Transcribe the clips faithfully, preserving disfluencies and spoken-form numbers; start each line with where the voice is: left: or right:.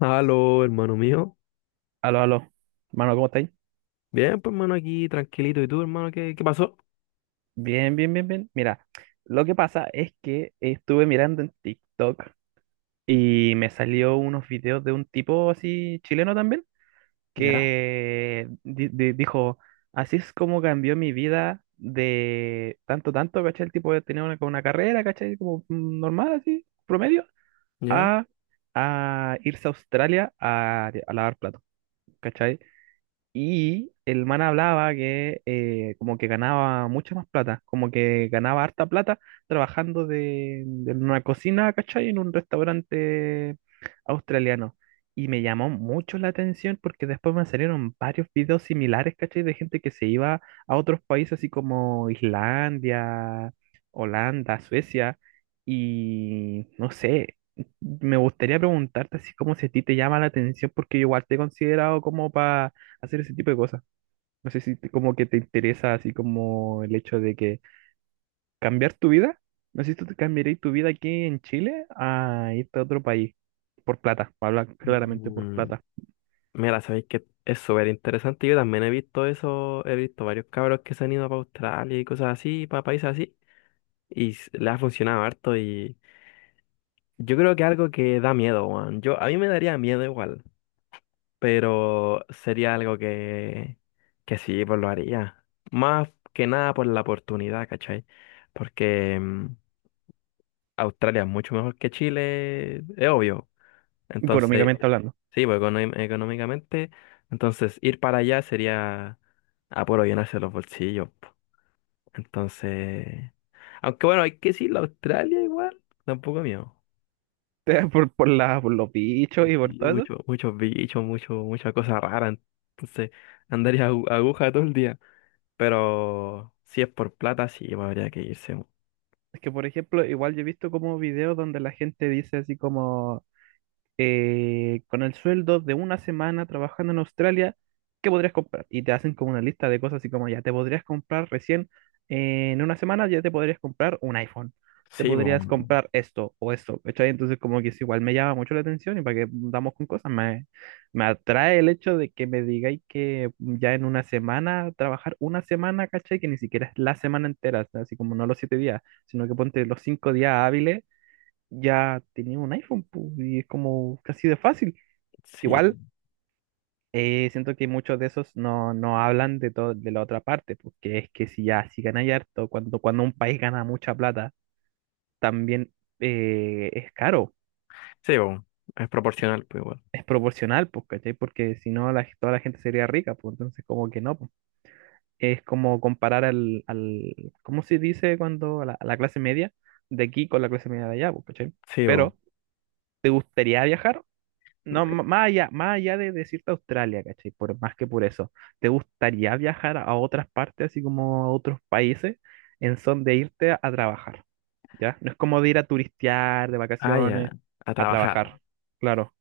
left: Aló, hermano mío.
right: Aló, aló. Mano, ¿cómo estáis?
left: Bien, pues hermano, aquí tranquilito. ¿Y tú, hermano, qué, qué pasó?
right: Bien, bien, bien, bien. Mira, lo que pasa es que estuve mirando en TikTok y me salió unos videos de un tipo así chileno también
left: Ya,
right: que di- di- dijo, así es como cambió mi vida de tanto, tanto, ¿cachai? El tipo tenía una, como una carrera, ¿cachai? Como mm, normal, así, promedio,
left: ya.
right: a, a irse a Australia a, a lavar platos, ¿cachai? Y el man hablaba que eh, como que ganaba mucha más plata, como que ganaba harta plata trabajando de, de una cocina, ¿cachai? En un restaurante australiano. Y me llamó mucho la atención porque después me salieron varios videos similares, ¿cachai? De gente que se iba a otros países así como Islandia, Holanda, Suecia. Y no sé, me gustaría preguntarte así como si a ti te llama la atención porque yo igual te he considerado como para hacer ese tipo de cosas. No sé si te- como que te interesa así como el hecho de que cambiar tu vida. No sé si tú te cambiarías tu vida aquí en Chile a irte a otro país por plata, habla claramente por
left: Mm,
right: plata,
left: mira, sabéis que es súper interesante. Yo también he visto eso, he visto varios cabros que se han ido para Australia y cosas así, para países así. Y s- le ha funcionado harto. Y yo creo que algo que da miedo, Juan. Yo, a mí me daría miedo igual, pero sería algo que, que sí, pues lo haría. Más que nada por la oportunidad, ¿cachai? Porque mm, Australia es mucho mejor que Chile, es obvio. Entonces,
right: económicamente hablando.
left: sí, pues econo- económicamente, entonces ir para allá sería a puro llenarse los bolsillos, po. Entonces, aunque bueno, hay que decirlo, Australia igual, tampoco es mío.
right: Por, por, la, por los bichos y por
left: Sí,
right: todo eso.
left: mucho- muchos bichos, mucho, mucha cosa rara. Entonces, andaría agu- aguja todo el día. Pero si es por plata, sí, pues, habría que irse, po.
right: Es que, por ejemplo, igual yo he visto como videos donde la gente dice así como, eh, con el sueldo de una semana trabajando en Australia, ¿qué podrías comprar? Y te hacen como una lista de cosas así como ya te podrías comprar recién eh, en una semana, ya te podrías comprar un iPhone, te
left: Sí, po.
right: podrías comprar esto o esto, ¿cachai? Entonces como que es igual me llama mucho la atención y para que damos con cosas, me, me atrae el hecho de que me digáis que ya en una semana, trabajar una semana, ¿cachai? Que ni siquiera es la semana entera, así como no los siete días, sino que ponte los cinco días hábiles ya tenía un iPhone, pu, y es como casi de fácil.
left: Sí,
right: Igual, eh, siento que muchos de esos no, no hablan de todo, de la otra parte, porque es que si ya, si ganáis harto, cuando, cuando un país gana mucha plata, también eh, es caro,
left: sí, po. Es proporcional, pues igual.
right: es proporcional, pues, ¿cachai? Porque si no, la, toda la gente sería rica, pues, entonces como que no, pues. Es como comparar al, al, ¿cómo se dice cuando a la, a la clase media de aquí con la clase media de allá, pues, ¿cachai?
left: Sí, po.
right: Pero, ¿te gustaría viajar? No, m- más allá, más allá de decirte Australia, ¿cachai? Por más que por eso, ¿te gustaría viajar a otras partes, así como a otros países, en son de irte a, a trabajar? ¿Ya? No es como de ir a turistear, de
left: Ah,
right: vacaciones,
left: ya, a
right: a
left: trabajar.
right: trabajar. Claro.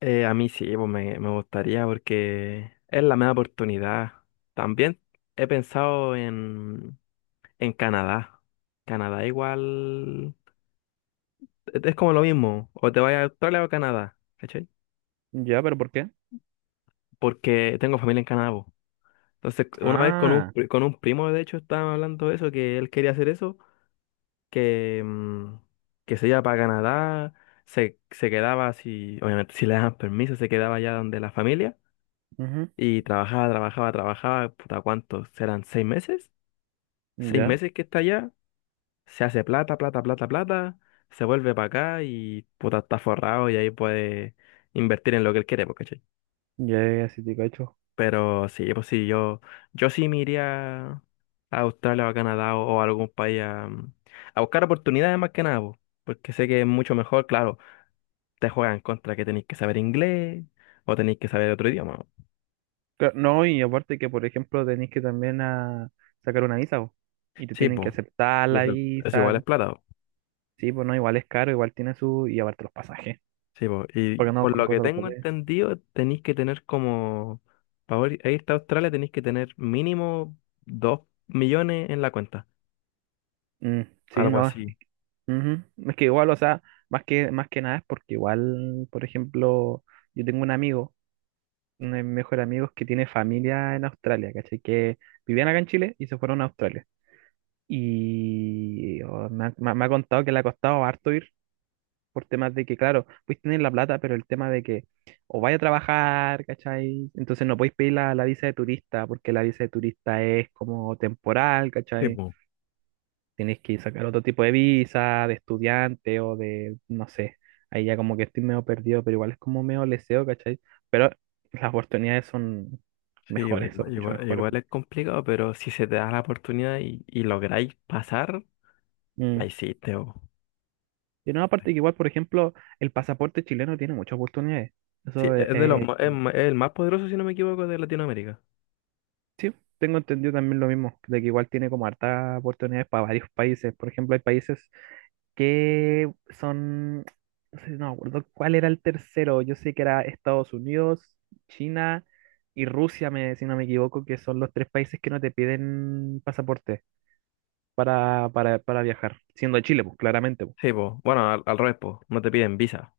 left: Eh, a mí sí, pues me, me gustaría porque es la mejor oportunidad. También he pensado en, en Canadá. Canadá igual es es como lo mismo, o te vas a Australia o a Canadá, ¿cachai?
right: ¿Ya? ¿Pero por qué?
left: Porque tengo familia en Canadá, po. Entonces, una vez con un,
right: Ah,
left: pri- con un primo, de hecho, estábamos hablando de eso, que él quería hacer eso, que, mm, que se iba para Canadá, se, se quedaba, si, obviamente, si le daban permiso, se quedaba allá donde la familia.
right: ujú,
left: Y trabajaba, trabajaba, trabajaba, puta, ¿cuántos? ¿Serán seis meses? Seis
right: ya,
left: meses que está allá, se hace plata, plata, plata, plata, se vuelve para acá y puta, está forrado y ahí puede invertir en lo que él quiere, pues, ¿cachai?
right: ya, ya, sí te cacho.
left: Pero sí, pues sí, yo, yo sí me iría a Australia o a Canadá o, o a algún país a, a buscar oportunidades más que nada, po, porque sé que es mucho mejor, claro, te juegan contra que tenéis que saber inglés o tenéis que saber otro idioma, ¿no?
right: Cla- No, y aparte que, por ejemplo, tenés que también a sacar una visa, po, y te
left: Sí,
right: tienen que
left: pues,
right: aceptar
left: y
right: la
left: eso, eso
right: visa.
left: igual es plata.
right: Sí, pues no, igual es caro, igual tiene su, y aparte los pasajes.
left: Sí, po, y
right: Porque no
left: por
right: con
left: lo que
right: cosas los
left: tengo
right: pasajes.
left: entendido, tenéis que tener como, para irte a Australia tenéis que tener mínimo dos millones en la cuenta,
right: Mm, sí,
left: algo
right: no.
left: así.
right: Ujú. Es que igual, o sea, más que, más que nada es porque igual, por ejemplo, yo tengo un amigo, uno de mis mejores amigos que tiene familia en Australia, ¿cachai? Que vivían acá en Chile y se fueron a Australia. Y oh, me ha, me ha- me ha contado que le ha costado harto ir por temas de que, claro, puedes tener la plata, pero el tema de que o vaya a trabajar, ¿cachai? Entonces no podéis pedir la, la visa de turista porque la visa de turista es como temporal,
left: Sí,
right: ¿cachai?
left: po.
right: Tienes que sacar otro tipo de visa, de estudiante o de, no sé, ahí ya como que estoy medio perdido, pero igual es como medio leseo, ¿cachai? Pero las oportunidades son
left: Sí, po,
right: mejores, son
left: igua-
right: mucho
left: igual,
right: mejores.
left: igual es complicado, pero si se te da la oportunidad y, y lográis pasar, la
right: Mm.
left: hiciste, po.
right: Y no, aparte que igual, por ejemplo, el pasaporte chileno tiene muchas oportunidades.
left: Sí,
right: Eso eh,
left: es de los,
right: eh,
left: ma- es, ma- es el más poderoso, si no me equivoco, de Latinoamérica.
right: sí, tengo entendido también lo mismo, de que igual tiene como hartas oportunidades para varios países. Por ejemplo, hay países que son, no sé, no me acuerdo cuál era el tercero, yo sé que era Estados Unidos, China y Rusia, me, si no me equivoco, que son los tres países que no te piden pasaporte para, para, para viajar, siendo Chile, pues claramente, pues.
left: Sí, po. Bueno, al, al revés, po, no te piden visa.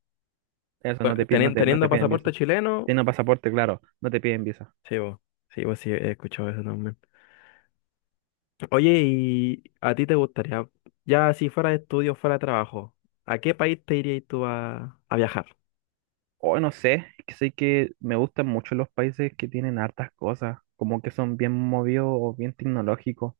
right: Eso no
left: Bueno,
right: te, pi- no
left: teni-
right: te, no te
left: Teniendo,
right: piden
left: pasaporte
right: visa.
left: chileno,
right: Teniendo pasaporte, claro, no te piden visa.
left: sí, po. Sí, pues sí, he escuchado eso también. Oye, ¿y a ti te gustaría, ya si fuera de estudio, fuera de trabajo, ¿a qué país te irías tú a, a viajar?
right: O no sé, es que sé que me gustan mucho los países que tienen hartas cosas, como que son bien movidos o bien tecnológicos.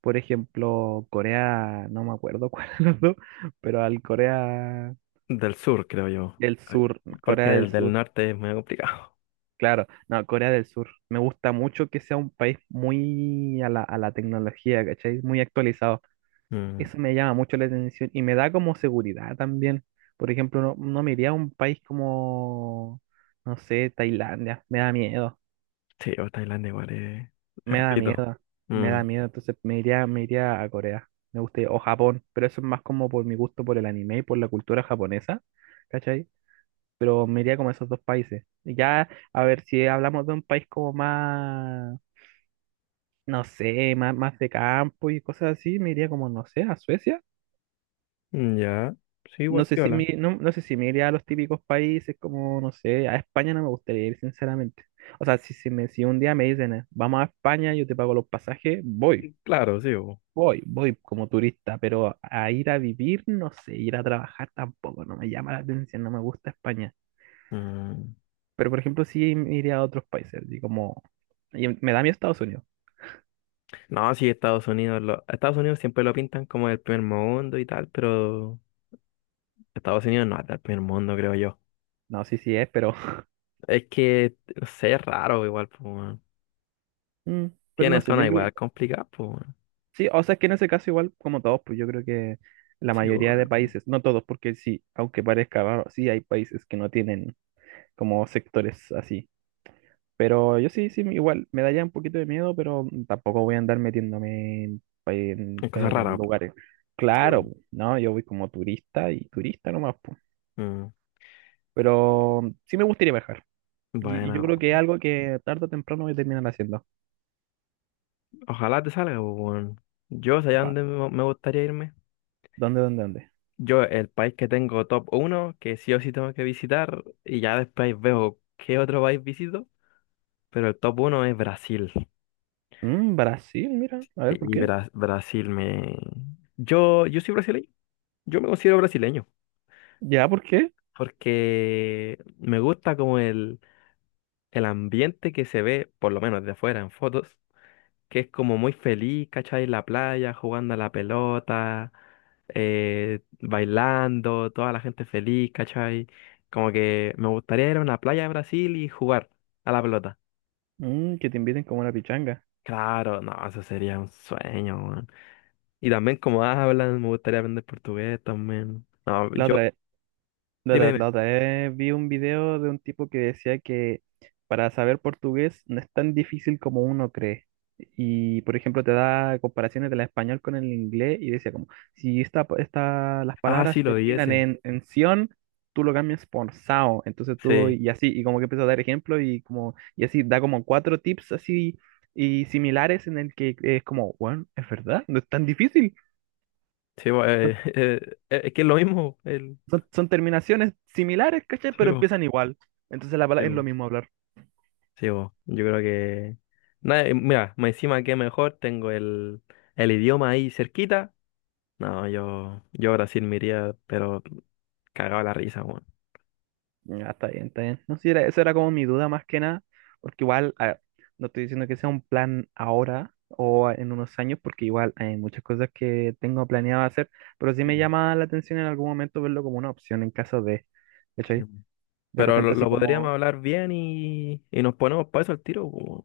right: Por ejemplo, Corea, no me acuerdo cuál es, los dos, pero al Corea
left: Del sur, creo yo,
right: del
left: a-
right: Sur, Corea
left: porque
right: del
left: el del
right: Sur,
left: norte es muy complicado.
right: claro, no, Corea del Sur. Me gusta mucho que sea un país muy a la, a la tecnología, ¿cachai? Muy actualizado.
left: Mm,
right: Eso me llama mucho la atención y me da como seguridad también. Por ejemplo, no, no me iría a un país como, no sé, Tailandia, me da miedo.
left: sí, o Tailandia igual es, es
right: Me da
left: ruido.
right: miedo, me
left: Mm,
right: da miedo, entonces me iría, me iría a Corea, me gustaría, o Japón, pero eso es más como por mi gusto por el anime y por la cultura japonesa, ¿cachai? Pero me iría como a esos dos países. Y ya, a ver, si hablamos de un país como más, no sé, más, más de campo y cosas así, me iría como, no sé, a Suecia.
left: mm, ya, sí,
right: No
left: igual
right: sé si
left: piola.
right: me, no, no sé si me iría a los típicos países como, no sé, a España no me gustaría ir, sinceramente. O sea, si, si, me, si un día me dicen, eh, vamos a España, yo te pago los pasajes, voy.
left: Claro, sí, bo.
right: Voy, voy como turista, pero a ir a vivir, no sé, ir a trabajar tampoco, no me llama la atención, no me gusta España.
left: Mm,
right: Pero por ejemplo, sí iría a otros países, así como... Y em, me da miedo Estados Unidos.
left: no, sí, Estados Unidos, lo- Estados Unidos siempre lo pintan como el primer mundo y tal, pero Estados Unidos no es el primer mundo, creo yo.
right: No, sí, sí es, pero...
left: Es que, no sé, es raro igual, pues.
right: mm, Pero no
left: Tiene
right: sé,
left: zona
right: yo creo...
left: igual complicada, pues, weón.
right: Sí, o sea, es que en ese caso igual como todos, pues yo creo que la
left: Sí,
right: mayoría de
left: bueno.
right: países, no todos, porque sí, aunque parezca raro, sí hay países que no tienen como sectores así. Pero yo sí, sí, igual me da ya un poquito de miedo, pero tampoco voy a andar metiéndome en, en-
left: Una cosa
right: en
left: rara, pues.
right: lugares.
left: Sí,
right: Claro,
left: bueno.
right: po, no, yo voy como turista y turista nomás, po.
left: Mm,
right: Pero sí me gustaría viajar. Y, y yo
left: bueno,
right: creo que es algo que tarde o temprano voy a terminar haciendo.
left: ojalá te salga, pues, weón. Yo, ¿sabes dónde
right: Ojalá.
left: me me gustaría irme?
right: ¿Dónde, dónde, dónde?
left: Yo, el país que tengo top uno, que sí o sí tengo que visitar, y ya después veo qué otro país visito, pero el top uno es Brasil.
right: Mm, Brasil, mira. A ver, ¿por
left: Y
right: qué?
left: Bra- Brasil me... Yo, yo soy brasileño, yo me considero brasileño,
right: ¿Ya, por qué?
left: porque me gusta como el, el ambiente que se ve, por lo menos de afuera en fotos, que es como muy feliz, ¿cachai? En la playa, jugando a la pelota, eh, bailando, toda la gente feliz, ¿cachai? Como que me gustaría ir a una playa de Brasil y jugar a la pelota.
right: Mm, que te inviten como una pichanga.
left: Claro, no, eso sería un sueño, weón. Y también como hablan, me gustaría aprender portugués también. No,
right: La
left: yo,
right: otra La,
left: dime,
right: la-
left: dime.
right: la otra vez vi un video de un tipo que decía que para saber portugués no es tan difícil como uno cree. Y, por ejemplo, te da comparaciones del español con el inglés y decía como, si esta, esta, las
left: Ah,
right: palabras
left: sí, lo di
right: terminan
left: ese.
right: en, en ción, tú lo cambias por sao. Entonces tú,
left: Sí,
right: y así, y como que empezó a dar ejemplo y como, y así, da como cuatro tips así y similares en el que es como, bueno, es verdad, no es tan difícil.
left: sí, bo- eh, eh, es que es lo mismo. El,
right: Son, son terminaciones similares, ¿cachai?
left: sí,
right: Pero
left: bo,
right: empiezan igual. Entonces la
left: sí,
right: palabra es lo
left: bo.
right: mismo hablar.
left: Sí, bo, yo creo que... nada, eh, mira, más encima que mejor tengo el, el idioma ahí cerquita. No, yo, yo a Brasil me iría, pero cagaba la risa, weón.
right: Ya, está bien, está bien. No sé, era, esa era como mi duda más que nada, porque igual, a ver, no estoy diciendo que sea un plan ahora o en unos años, porque igual hay muchas cosas que tengo planeado hacer, pero sí
left: Sí,
right: me
left: po,
right: llama la atención en algún momento verlo como una opción en caso de,
left: sí,
right: ¿cachai?
left: bo.
right: De
left: Pero lo,
right: repente así
left: lo Mm. podríamos
right: como,
left: hablar bien y, y nos ponemos para eso al tiro, po, weón.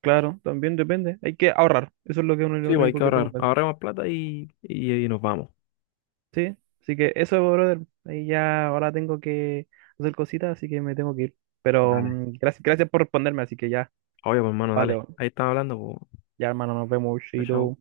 right: claro, también depende, hay que ahorrar, eso es lo que uno, lo
left: Sí, bo, hay que
right: único que tengo
left: ahorrar.
right: que hacer.
left: Ahorremos plata y, y, y nos vamos.
right: Sí, así que eso, brother. Ahí ya ahora tengo que hacer cositas, así que me tengo que ir. Pero
left: Dale.
right: mm, gracias, gracias por responderme, así que ya,
left: Obvio, pues, hermano, dale.
right: vale,
left: Ahí estamos hablando, pues.
right: ya hermano, nos vemos,
left: Chao chau.
right: chido.